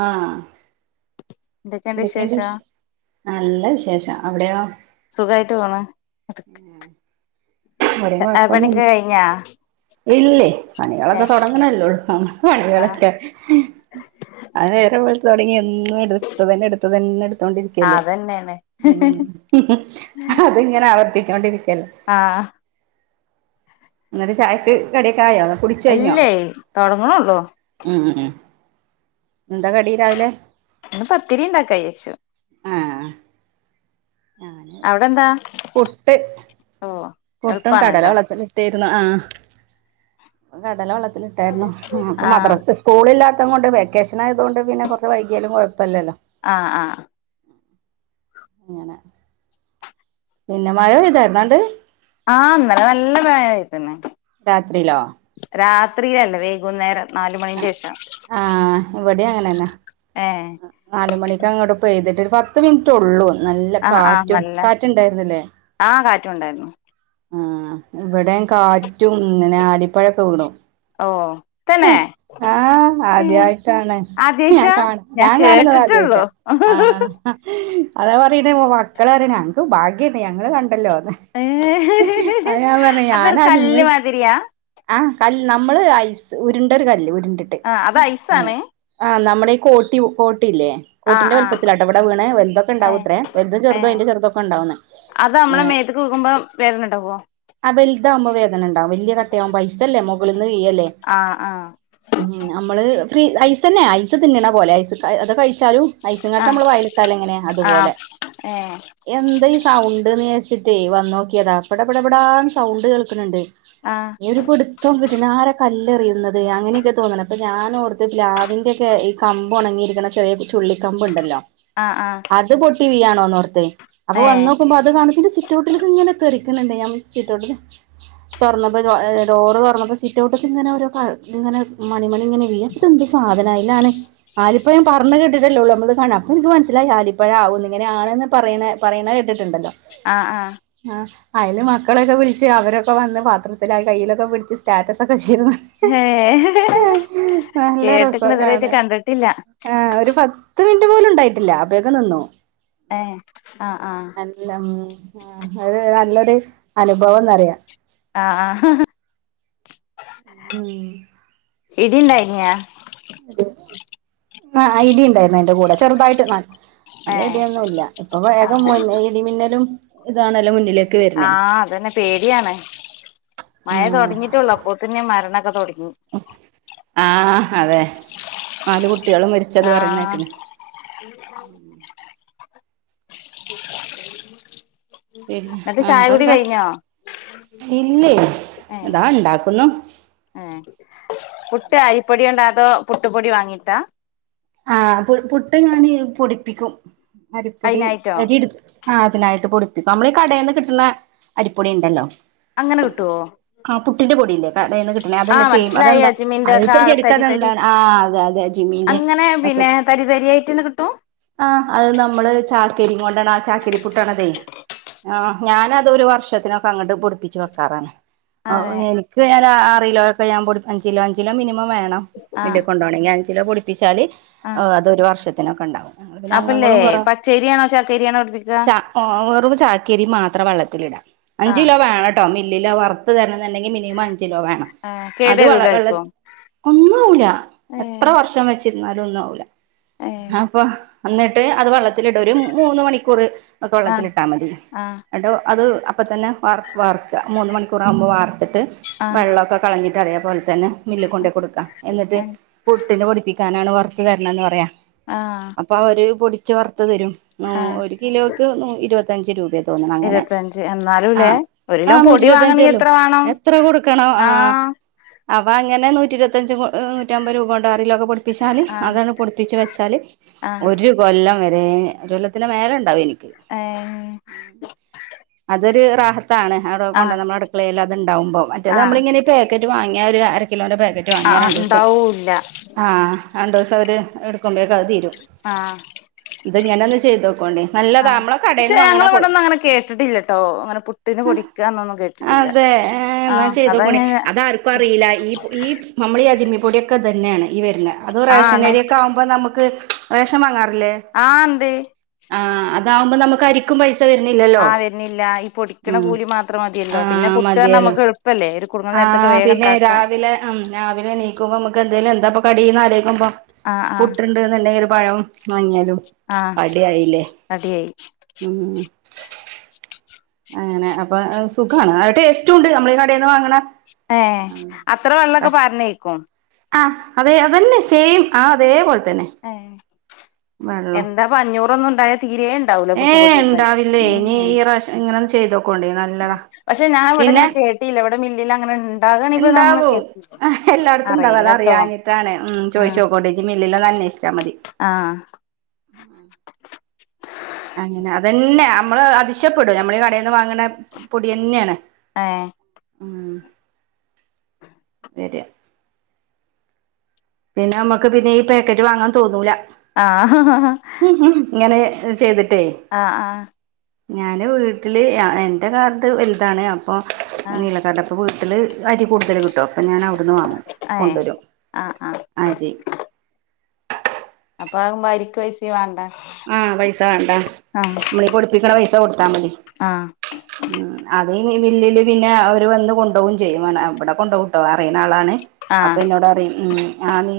ആ എന്തൊക്കെയുണ്ട് എന്തെക്ക്ണ്ട് വിശേഷം വിശ് നല്ല വിശേഷ അവിടെയൊ സുഖായിട്ട് പോന്ന്‌ എ പണിയക്കെ കഴിഞ്ഞാ ഇല്ലയ് ഏ പണികളൊക്കെ തൊട്ങ്ങണല്ലേള്ളൂ ആ ആ പണികളൊക്കെ ആ നേരം വെൾ തൊടങ്ങി എന്ന ന്ന് ട്ത തെന്നെ ട്ത തന്നെ ആ ഇട്ത്തോണ്ടിരിക്കല്ലേ അതന്നെയാണ് ഉം ഹും ഹും ഹത്ങ്ങനാവർത്തി കണ്ട [unintelligible] ആഹ് ന്നട്ട് ചായ ട്ട് കടിയൊക്കായോ ഇല്ലയ് തൊടങ്ങ്ണൊള്ളൂ ഉം ഉം എന്താ കടി രാവിലെ ഇന്ന് പത്തിരി ഉണ്ടാക്കാന്നു വെച്ചു ആഹ് ഞാന് അവിടെന്താ പുട്ട് ഓ പുട്ടും കടല എളുപ്പാണല്ലോ വെള്ളത്തിലിട്ട് ഇര്ന്നു ആ കടല വെള്ള ത്തിലിട്ടായിര്ന്നു ഉം പ്പം ആ മദ്രസ് സ്കൂളില്ലാ [unintelligible] വെക്കേഷന് ആയതോണ്ട് പിന്നെ കൊറച്ച് വൈകിയാലും കൊഴ ആ ആ അങ്ങനെ പിന്നെ മഴ പെയ്താരുന്നോ ആണ്ട് ആ ഇന്നലെ നല്ല മഴ പെയ്ത്ണ് രാത്രിലോ ത്രി അല്ല വൈകുന്നേരം നാല് മണിന്റെ ശേഷം ആ ഇവടിം അങ്ങനെന്നാ ഏ നാലുമണിക്ക് അങ്ങോട്ട് പെയ്തിട്ട് പത്ത് മിനിറ്റ് ഒള്ളൂ നല്ല ആ ആ കാറ്റും. റ്റുണ്ടായിരുന്നു ആ ഇവിടെം കാറ്റും ഇങ്ങനെ ആലിപ്പഴൊക്കെ വീണു ഓ തന്നെ ആഹ് ആദ്യായിട്ടാണ് ഞാൻ ആദ്യായിട്ടാ കാണ് ഞാൻ കാണ്ന്നത് കേട്ടിട്ടുള്ളൂ ആദ്യായിട്ടാ ആ അതാ പറയണേ മക്കളറിണേ ഞങ്ങക്ക് ഭാഗ്യണ്ട് ഞങ്ങള് കണ്ടല്ലോ [inaudible] ഏ അതൊരു കല്ല് മാതിരിയാ ആ കല്ല് നമ്മള് ഐസ് ഉരുണ്ടൊരു കല്ല് ണ്ടിട്ട് ആ അത് മ്മ് ഐസാണ് നമ്മള് [unintelligible] ട്ടില്ലേ ആ കൊട്ടിന്റെ ആ വല്പ്പത്തിലാട്ടോ ഇവടെ വീണേ ഏ വലുതൊക്കെണ്ടാവുംത്രേ വലുതും ഏ ചെറുതും അയിന്റെ ചെറുതൊക്കെണ്ടാവുന്ന് ണ്ടവോ ഇതാവുമ്പോ വേദനണ്ടാവും വല്ല്യ കട്ടയാവുമ്പോ ഐസല്ലേ മൊകളി ന്ന് വീഴല്ലേ ആ ആ നമ്മള് ഫ്രീ ഐസന്നെ ഐസ് തിന്ന്ണ പോലെ ഐസ് ക അത് കഴ് ച്ചാലു ഐസക്കട്ട ആ നമ്മള് വയേലിട്ടല് എങ്ങനെ ആ അതുപോലെ ഏ എന്താ ഈ സൗണ്ട്ന്ന് ഞ ട്ട്ട്ടെ വന്നോക്കിയതാ പെട പെട പെടാന്ന് സൗണ്ട് കേൾക്ക്‌ണ്‌ണ്ട് ആ ഒരു പിടുത്തം കിട്ട്ണ്‌ ആരാ കല് എറിയുന്നത് അങ്ങനെയൊക്കെ തോന്ന്ണേ അപ്പോ ഞാനോർത്ത് പ്ലാവിന്റൊക്കെ ഈ കമ്പ് ഒണങ്ങിയിരിക്ക്‌ണ ചെറിയ ചുള്ളിക്കമ്പ്ണ്ടല്ലോ ആ ആ ഇല്ല്യാണോന്നോർത്തേ അപ്പൊ ഏ വന്നോക്കുമ്പോ അത് കാണ്‌ സിറ്റോട്ടില്ക്ക്‌ങ്ങനെ തെ ക്കണണ്ട് [unintelligible] തൊറന്നപ്പോ ഏഹ് ഡോറ് തൊറന്നപ്പോ സിറ്റൗട്ട്ന്ന് ഇങ്ങനെ ഓരോ പഴ് ഇങ്ങനെ മണി മണി ങ്ങനെ ഇതെന്താ സാധനം അയിലാണെ ആലിപ്പഴം പറന്ന്കെട് ട്ടിയതല്ലേ ഉള്ളൂ നമ്മള് കാണ അപ്പോൾ എനിക്ക് മനസ്സിലായി ആലിപ്പഴാവൂന്ന് ഇങ്ങനെ ആണെന്ന് പറയണ് പറയണ കേട്ടിട്ടുണ്ടല്ലോ ആഹ് ആഹ് ആഹ് അയില് മക്കളൊക്കെ വിളിച്ച് അവരൊക്കെ വന്ന് പാത്രത്തിലാ കയ്യിലൊക്കെ പിടിച്ച് സ്റ്റാറ്റസ് ഒക്കെ ച് ഏ [unintelligible] നല്ല രസാ കേട്ട്ക്ക്ണ് ഇതുവരായിട്ട് കാണാൻ, കണ്ടിട്ടില്ല ആ ഒരു പത്ത് മിനിറ്റ് ട്ടുപോലും ഉണ്ടായിട്ടില്ല അപ്പേക്കും നിന്നു ഏ ആ ആ അല്ല മ് ഉം അത് ട്ട് അനുഭവന്നറിയാ ആ ആഹ് ഉം ഇടിയിണ്ടായിനയാ ആ ഇടി ഉണ്ടായിരുന്നു അയിൻ്റെ കൂടെ ചെറുതായിട്ട് നൽ നല്ല ഏ ഇടിയൊന്നൂല്ല ഇപ്പ ആ വേഗം മ് ഇടിമിന്നലും ഇതാണല്ലോ മുന്നില് ആഹ് അതന്നെ പേടിയാണ് മഴ ആഹ് തൊടങ്ങീട്ടുള്ളു അപ്പൊ തന്നെ മരണ [unintelligible] ആഹ് അതെ നാല് കുട് കുട്ട്യേള് മരിച്ചത് ആ പറയുന്ന കേക്കണ് പിന്നെ ന്നിട്ട് ചായ കുടി വേറെന്താ? കഴിഞ്ഞോ ഇല്ലേ ഏ ഇതാ ഇണ്ടാക്കുന്നു ഏ പുട്ട് അരിപ്പൊടി കൊണ്ട അതോ പുട്ടുപൊടി വാങ്ങിട്ടാ? ആഹ് പു പുട്ട് ഞാൻ പൊടിപ്പിക്കും അരിപ്പൊടി അതിനായിട്ടോ അരി എടുക്കും ആ അതിനായിട്ട് പൊടിപ്പിക്കും നമ്മളീ കടേന്ന് കിട്ടണ അരിപ്പൊടി ഇണ്ടല്ലോ അങ്ങനെ കിട്ടുവോ ആ പുട്ടിന്റെ പൊടില്ലേ കടേന്ന് കിട്ടണ ആ അതന്നെ സെയിം മനസ്സിലായി അതെന്താ അജ്മിന്റെ അത് ഒക്കെ ആ തരി തരി [unintelligible] ആ ആ അതെ അജ്മിന്റെ അങ്ങനെ പിന്നെ തരി തരിയിട്ടെന്നെ കിട്ടൂം ചാക്കരി കൊണ്ടാണത് ആ ചാക്കരി പുട്ടാണതെ ആ ഞാനതൊരു വർഷത്തിനൊക്കെ അങ്ങട്ട് പൊടിപ്പിച്ച് വെക്കാറാണ് ആ എനിക്ക് ഞാൻ ഒരാറ് കിലോക്കെ ഞാൻ പൊട് അഞ്ച് കിലോ ഒക്കെ അഞ്ച് കിലോ മിനിമം വേണം ആ മില്ല് കൊണ്ടോണെങ്കി അഞ്ച് ഞ്ചിലോ പൊടിപ്പിച്ചാല് ആ ഓ അതൊരു വർഷത്തേക് ത്തിനൊക്കെണ്ടാവും പിന്നെ അപ്പല്ലേ അംഗങ്ങളും കൊറോ പച്ചേരിയാണോ ചാക്കേരിയാണോ പിടിപ്പിക്ക ച വെറും ചാക്കിരി മാത്രം വെള്ളത്തിൽ ഇടുക ആ അഞ്ച് കിലോ വേണംട്ടോ വറത്ത് തരുണം ന്ന് ണ്ടെങ്കി മിനിമം അഞ്ച് ചെലുവേം വേണം കേട് അത് വരൂല ഇപ്പൊ വെള്ളത്തി ഒന്നുമാവില്ല ഏ എത്ര വർഷം വെച് ന്നാലോ ഒന്നും ആവു ഇല്ല ഏ അപ്പൊ എന്നിട്ട് അത് വെള്ളത്തിലിട ഒരു മൂന്ന് മണിക്കൂർ ഒക്കെ ആ വെള്ളത്തിലിട്ടാ മതി ആ അട്ടോ അത് അപ്പം തന്നെ വാർത്ത് വാർക്കുക മൂന്ന് മണിക്കൂറാവകുമ്പോൾ വാർത്തിട്ട് ആ ട്ട് വെള്ളമൊക്കെ കളഞ്ഞി [unintelligible] തന്നെ മില്ല കൊണ്ട കൊടുക്ക എന്നിട്ട് പുട്ടിനു പൊടിപ്പിക്ക ക്കാനാണ് വർ [unintelligible] എന്ന് പറയാം ആ അപ്പൊ അവര് പൊടി ചോർ പത്ത തരും ന ആ ഒരു കിലോക്ക് ന ഇരുപത്തഞ്ച് രൂപയ തോന്നുന്നു അങ്ങനെ ഇരുപത്തഞ്ച് ആഹ എന്നാലുംല്ലേ ഒരു ആ കിലോ നൂറ്റി പൊടി വാങ്ങണെങ്കി ഇരുപത്തഞ്ചല്ലോ എത്ര വേണം എത്ര കൊടുക്കണോ ആ അവ അങ്ങനെ നൂറ്റിരുപത്തഞ്ച് നൂറ്റമ്പത് രൂപ കൊണ്ടണ്ട് ആറ് കിലൊക്കെ പൊടിപിച്ചാല് ആ അതാണ് പൊടിപ്പിച്ച് വച്ച ച്ചാല് ആ ഒരു കൊല്ലം വ അതെ ഒരു കൊല്ലത്തിന് മേല ഉണ്ടാവും എനിക്ക് ഏ ഉം അത് ദി റാഹത്ത് ഇത്താണ് അവിടെ ആ കൊണ്ട നമ്മള അടുക്കളേല ഉണ്ടവുമ്പോ മറ്റേ ആ നമ്മള ഇങ്ങനെ പേ ക്കറ്റ് വാങ്ങിയ ഒരു കാ കിലോണ്ടേ പാക്കറ്റ് ആ വാങ്ങിയ രണ്ടുസം ഉണ്ടാവൂല്ല അവര് എടുക്കുമ്പോ- അത് തീരും ആ ഇതങ്ങനെ ഒന്ന് ചെയ്ത് നോക്ക് ഒണ്ടേൽ ആഹ് നല്ലതാമ്മള പക്ഷെ കടയിൽന്ന് വാങ്ങണ പൊ ഞങ്ങളിവിടൊന്നും അങ്ങനെ കേട്ടിട്ടില്ലട്ടോ അങ്ങനെ പുട്ടിന് പൊടിക്കാന്നൊന്നും കേട്ടിട്ടില്ല ആഹ് അതാ ഞാൻ അതാർക്കും അറിയില്ല ഈ ഈ നമ്മൾ ഈ അജ്മി പൊടിയൊക്ക അത് തന്നെയാണ് ഈ വരുന്ന അതൊ ആഹ് റേഷ ആണ് നരിയൊക്കെ ആവുമ്പോൾ നമുക്ക് റേഷൻ വാങ്ങാറ- ആഹ എന്തേ ആ അതാകുമ്പോ നമുക്കരിക്കും പൈസ വരുന്നില്ലല്ലോ ആഹ വരുന്നില്ല ഈ പൊടിക്കണ ഉം കൂലി മാത്രം മതിയല്ലോ പിന്നെ പുട്ട് നമ്മുക്ക് എളുപ്പല്ലേ ഒരു കുടുങ്ങുന്ന ആ നേരത്തൊക്കെ വേഗം പിന്നെ ഉണ്ടാക്കാ രാവിലെ ഉം രാവിലെ എനീക്കുമ്പോ നമുക്ക് അല്ലേലും എന്താ ഇപ്പോ കടി എന്നാലോയ്ക്കുമ്പോ ആഹ് ആഹ് പുട്ടുണ്ട് എന്നലെങ്കിലും പഴം വാങ്ങിയാലും ആഹ് അട ആയില്ലേ റെഡിയായി അങ്ങനെ അപ്പൊ സുഖമാണ് അത് ടേസ്റ്റ് ഉണ്ട് നമ്മൾ ഈ കടയിൽന്ന് വാങ്ങണ ഏ അത്ര വെള്ളമൊക്കെ പാരനേക്കും ആ അതെ അതന്നെ സെയിം ആ അതേ പോലെ എന്താപ്പ അഞ്ഞൂറൊന്നും ഉണ്ടായാ തീരെ ഉണ്ടാവൂല ഏ പുട്ടുപൊടിയൊന്നുവേ ഇണ്ടാവില്ലേ ഇനി ഉം ഈ പ്രാവശ്യം ഇങ്ങനെ ഒന്ന്ചെയ്ത് നോക്കോണ്ടിംനല്ലതാ പക്ഷെ ഞാൻ ഇവിടെ പിന്നെ അങ്ങനെ കേട്ടില്ല ഇവിടെ മില്ലിൽ അങ്ങനെ ഉണ്ടാകണെപ്പ നമ്മള് ഇണ്ടാവും കേട്ടില്ല എല്ലായിടത്തും ഇണ്ടാവും അത് അറിയില്ലട്ടോ അറിയാഞ്ഞിട്ടാണ് ഉം ചോയിച്ചു നോക്കോണ്ടിം ഇല്ലേൽ മില്ലിലൊന്നു അന്വഷിക്ക് ആഹ [inaudible] അങ്ങനെ അതന്നെ നമ്മള് അതിശ്യപ്പെടും നമ്മൾ ഈ കട വാങ്ങണ പൊടി തന്നെയാണ് ഏഹ് മ് വരാ പിന്നെ നമ്മുക്ക് പിന്നെ ഈ പാക്കറ്റ് വാങ്ങാൻ തോന്നൂല ആഹ് ഹാ ചെയ്തിട്ട് ആ ആ ഞാന് വീട്ടില് എന്റെ കാർഡ് വലുതാണ് പ്പോ ആഹ് നീല കാർഡാ പ്പു ഇതിൽ അരി കൂടുതൽ കിട്ടും അപ്പം ഞാൻ അവിടുന്ന് വാങ്ങും ഏഹ് കൊണ്ടുവരും ആഹ് ആഹ് അരി അപ്പൊ ആകുമ്പോ അരിക്ക് പൈസ വേണ്ട ആഹ് പൈസ വേണ്ട ആഹ് നമ്മളീ പൊടി പ്പിക്കണ പൈസ കൊടുത്ത അത്താ മതി ആഹ് ഉ അ നീ മി ല്ലില് പിന്നെ അവര് വന്നു കൊ ണ്ടോവും ചെയ്യും ഇബടെ കൊണ്ടോ അറീ ആളാണ് അപ്പൊ ആഹ് എന്നോടറിംഉ ആ നീ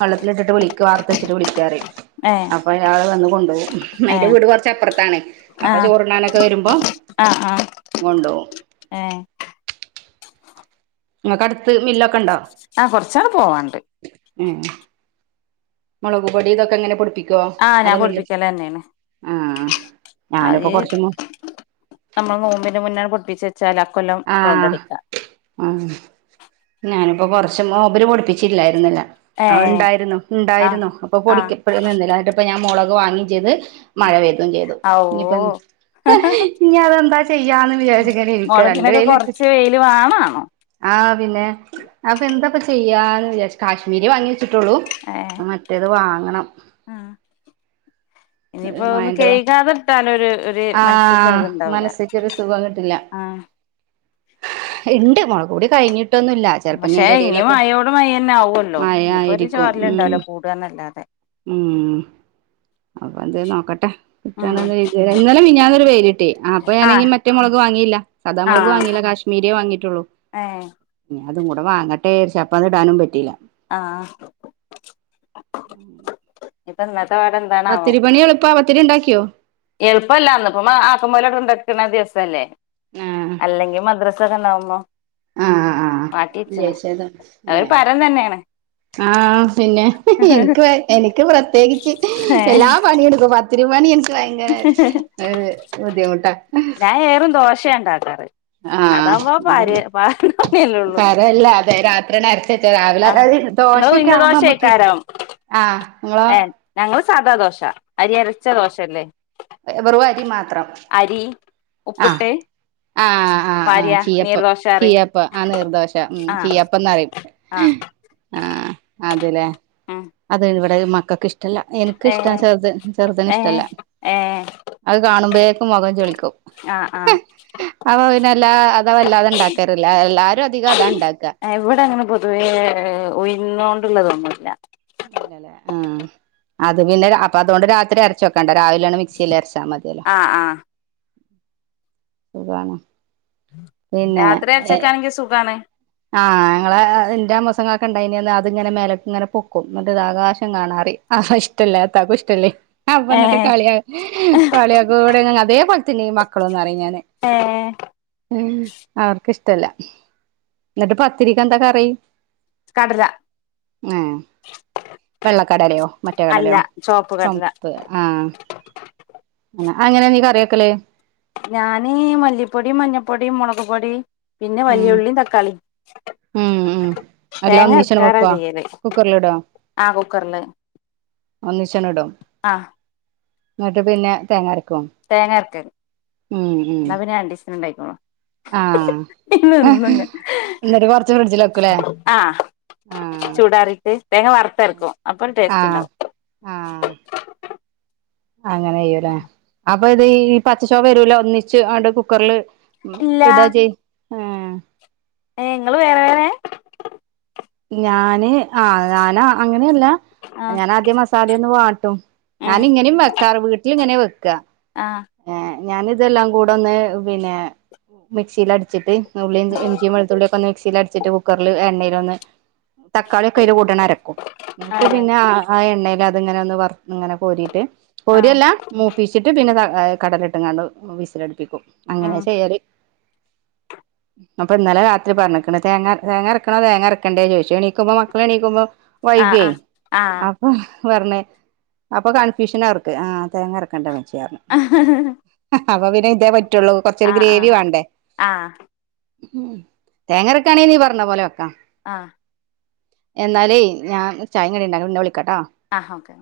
വെള്ളത്തിലിട്ടിട്ട് വിളിക്ക് വാർത്ത് വെച്ചിട്ട് വിളിക്ക് അറീം ഏഹ് അയാള് വന്ന് കൊണ്ടുപോകും അതിൻന്റെ ഏഹ് വീട് കുറച്ചപ്പുറത്താണ് അപ്പൊ ആഹ് ചോറിണാനൊക്കെ വരുമ്പോ ആഹ് ആഹ് കൊണ്ടോകും ഏഹ് ങ്ങക്ക് അടുത്ത് മില്ലൊക്കെ ഉണ്ടോ ആഹ കൊറച്ചാങ്ങ്പോവാണ്ട് ഉം മുളകുപൊടി ഇതൊക്കെ എങ്ങനെ പൊടി പ്പിക്കും ആഹ് ഞാൻ പൊടിപ്പിക്കല് തന്നെയാണ് [unintelligible] ഉ അത് നമ്മൾ നോമ്പിന്റെ മുന്നാണ് പൊടിപ്പിച്ച ആ ആ ഞാന് അപ്പൊ കുറച്ചും നോമ്പിന് പഠിപ്പിച്ചട്ടില്ലായിരുന്നില്ല ആ ഏഹ് ഉണ്ടായിരുന്നു ആഹ് ഉണ്ടായിരുന്നു അപ്പൊ ആഹ് പൊടിക്ക നിന്നില്ലട്ട ഇപ്പ ഞാൻ മുോള വാങ്ങി ചെയ്ത് മഴ ആഹ് പെയ്തയും ചെയ്തു ഇനിപ്പ ഓഹ് ഇനി അതെന്താ ത്യന്ന് വിചായത്ക്ക നിനക്ക് ക്കെ കൊറച്ച് വെയില് വേണോ ആഹ പിന്നെ അപ്പൊ എന്തപ്പ ചെയ്യാന്ന് കാശ്മീരി വാങ്ങി ഇട്ടോളൂ മറ്റേത് വാങ്ങ വേണം [inaudible] ഇനിയിപ്പോന്ന് മഴന്റെ കെഴുകാതെ ഇട്ടാല് ഒരു ഒരു മനസ്സിക്ക് ഒരു ആഹ് ഇതുണ്ടാവില്ല. മനസ്സിക്കൊരു ങ് എന്റെ മകൾക്കൂടി കഴിഞ്ഞിട്ട് പക്ഷേ ഇനി മഴയോട് മഴ തന്നെ ആകുവല്ലോ. മഴ ഇനിയിപ്പോ ഒരു ആയിരിക്കും ഉം ചോരലുണ്ടാവില്ല കൂടുകാന്നല്ലാതെ. അവൾ എന്തെന്ന് നോക്കട്ടെ. കിട്ടുവാണെങ്കിൽ എഴുതി. ഇന്നലേം മിനിഞ്ഞാന്ന് ഒരു വെയിൽ കിട്ടി. അപ്പൊ ഞാൻ ആഹ് സാദാമുളക് ആഹ് വാങ്ങില്ല. കാശ്മീരിയെ വാങ്ങിട്ടുള്ളൂ. ഏഹ് അതു കൂടെ വാങ്ങട്ടെരിച്ചാ അപ്പ അത് ഇടാനും പറ്റില്ല. ആാാ ഇതങ്ങ് പത്തിരി പണി എളുപ്പ? പത്തിരി ഉണ്ടാക്കിയോ? എളുപ്പല്ലാന്ന് ഇപ്പോ അപുമോനെ കൊണ്ടാക്കുന്ന ദിവസല്ലേ അല്ലെങ്കിൽ മദ്രസ ഇതെന്നാ ഉമ്മ ആാാ ലെയ്സ് ഏതാ? അതൊരു പരം തന്നെയാണ് ആാാ പിന്നെ. എനിക്ക് പ്രത്യേകിച്ച് എല്ലാ പണിയെടുക്കും തിരുവാണിയൻസ് എനക്ക് ഭയങ്കര ബുദ്ധിമുട്ടാ ഒച്ച ഉണ്ടാക്കാതെ ആാാ അതന്നെ. പാരണല്ലേ ഉള്ളൂ കരല്ലേ തരാം. രാത്രി എന്ന ചേച്ചി രാവിലെ? ആഹ് നിങ്ങള് ദോശക്ക് ഉഴുന്ന് ആവുമ്പോ നമുക്ക് ഇഡ്. ദോശക്കാരം ആാാ നിങ്ങളോ? നമ്മൾ സാധാദോശ വെറും അരി മാത്രം. അരി ആ. ഉപ്പിട്ട് ആാാ ആ ഭാര്യ ചീയപ്പം. നീർദോശ കറി ചീയപ്പം നീർദോശ. ആഹ് ചീയപ്പോന്നു പറയും ആഹ് ആഹ പിന്നെ ഉം അതൊരു വട്ടം എന്താലും മക്കൾക്കിഷ്ട ടല്ല. എനക്ക് ഇഷ്ടാ ഏഹ് ചെറുത് വന് ഏഹ് ഇഷ്ടല്ല. ഏഹ് അത് കാണുമ്പോഴേക്ക് മൊഖം ചുളിക്കും. ആഹ് ആഹ് അപ്പോ പിന്നെ ലാ അതല്ല ഉണ്ടാക്കാറില്ല. എല്ലാരും അധികം അതാ ഉണ്ടാക്ക ങ്ങനെ പൊതുവേ ഉഴുന്നോണ്ടുള്ളതൊന്നുല്ല. ഇല്ലല്ലേ ആ അത് പിന്നെ അപ്പ തുണ്ട് രാത്രി അരച്ചുവെക്കണ്ട രാവിലെയാണ് മിക്സില് അരച്ചാ മതി ആഹ് ആഹ് സുഖാണോ രാത്രിയരച്ചുക്കാണെങ്കിൽ സുഖാണ് ഞങ്ങള് അവൻ വന്നിട്ട് ഏഹ് കളിയാ കളിയാക്കോട്ങ്ങ അതെ പ തിനിം മക്കളൊന്ന് അറിഞ്ഞാൻ ഏഹ് ണ് ഉം അവർക്ക് ഇഷ് ത്തല്ല എന്നിട്ട് പത്തിരിക്ക് എന്താ കറി കടല ഏഹ് വെള്ളക്കടലയോ മറ്റേ അല്ല കടലയോ ചോപ്പ് കടല ചൊമപ്പ് ആഹ് [unintelligible] അങ്ങനെ നീ കറി വെക്കല് ഞാന് മല്ലിപ്പൊടി മഞ്ഞപ്പൊടി മുളകുപൊടി പിന്നെ ഉം വല്ലിയുള്ളിയും തക്കാളി ഉം ഉം എല്ലാം തേങ്ങ ഒന്നിച്ചണ് അർക്കാര വെക്കുവ ചെയ്യല് കുക്കറിലിടോ ആ കുക്കറില് ഒന്നിച്ചണ് ഇടും ആ എന്നിട്ട് പിന്നെ തേങ്ങാരക്ക് തെങ്ങാരക്കും ഉം എന്ന പിന്നെ [unintelligible] ഉണ്ടായിരിക്കും ആഹ് [unintelligible] ഇന്ന് എന്നിട്ട് കൊറച്ച് ഫ്രിഡ്ജിൽ വെക്കൂലേ ആ ആഹ് ചൂടാറിട്ട് തേങ്ങ വറുത്തെറുക്കും അപ്പൊ ഒരു ടേസ്റ്റ് ആഹ് ഉണ്ടാവും ആഹ് അങ്ങനെ ചെയ്യൂലെ അ പ്പൊ ഇത് ഈ പച്ച ചൊവ്വ വരൂലോ ഒന്നിച്ച് ആണ്ട് കുക്കറില് ഉം ഇല്ല ഇടാ ചെയ് ആ [inaudible] ഇങ്ങള് [unintelligible] ഞാന് ആ ഞാൻ അ അങ്ങനെയല്ല ആ ഞാനാദ്യം മസാലയൊന്ന് വാ ട്ടും ഉം ഞാനിങ്ങനെയും വെയ്ക്കാറ് വീട്ടിൽ ഇങ്ങനെ വയ്ക്ക ആ ഏ ഞാൻ ഇതെല്ലാം കൂടെ ഒന്ന് പിന്നെ മിക്സിൽ അടിച്ചിട്ട് ഉള്ളിയും ഇഞ്ചി ഇഞ്ചിയും വെളുത്തുള്ളി ഒക്കെ ഒന്ന് മിക്സിയിൽ അടിച്ചിട്ട് കുക്കറില് എണ്ണയി ഒന്ന് തക്കാളിയൊക്കെ [unintelligible] അരക്കും എന്നിട്ട് പിന്നെ ആ ആ എണ്ണ അത് എങ്ങനെ ഒന്ന് വർ ഇങ്ങനെ കോരിയിട്ട് ആ കോരിയല്ലാ മൂപ്പിച്ചിട്ട് പിന്നെ ത എ കടലയിട്ടെങ്ങാണ്ട് വിസിലടിപ്പിക്കും അങ്ങനെ ഉം ചെയ്യാലെ അപ്പൊ ഇന്നലെ രാത്രി പറഞ്ഞേക്കണ് തേങ്ങ തേങ്ങ അരക്കണോ തേങ്ങ അര കണ്ടേ ചോയിച്ചു എണീക്കുമ്പോ മക്കള് എണീക്കുമ്പോ ആ വൈകുവെ ആ ആ അപ്പൊ പറഞ്ഞ് അപ്പൊ കൺഫ്യൂഷൻ അവർക്ക് ആ തേങ്ങ അരക്കണ്ടേ വേ ആ അപ്പ പിന്നെ ഇതേപ റ്റുള്ളൂ കുറച്ചൊരു ഗ്രേവി വേണ്ടേ ആ ആ ഉം തേങ്ങരക്കാണെ നീ പറഞ്ഞ പോലെ വെക്കാം ആഹ് എന്നാലേ ഞാൻ ചായെം കടീം ഉണ്ടാക്ക പിന്നെ വി ക്കാട്ടൊ ആ ഓക്കെ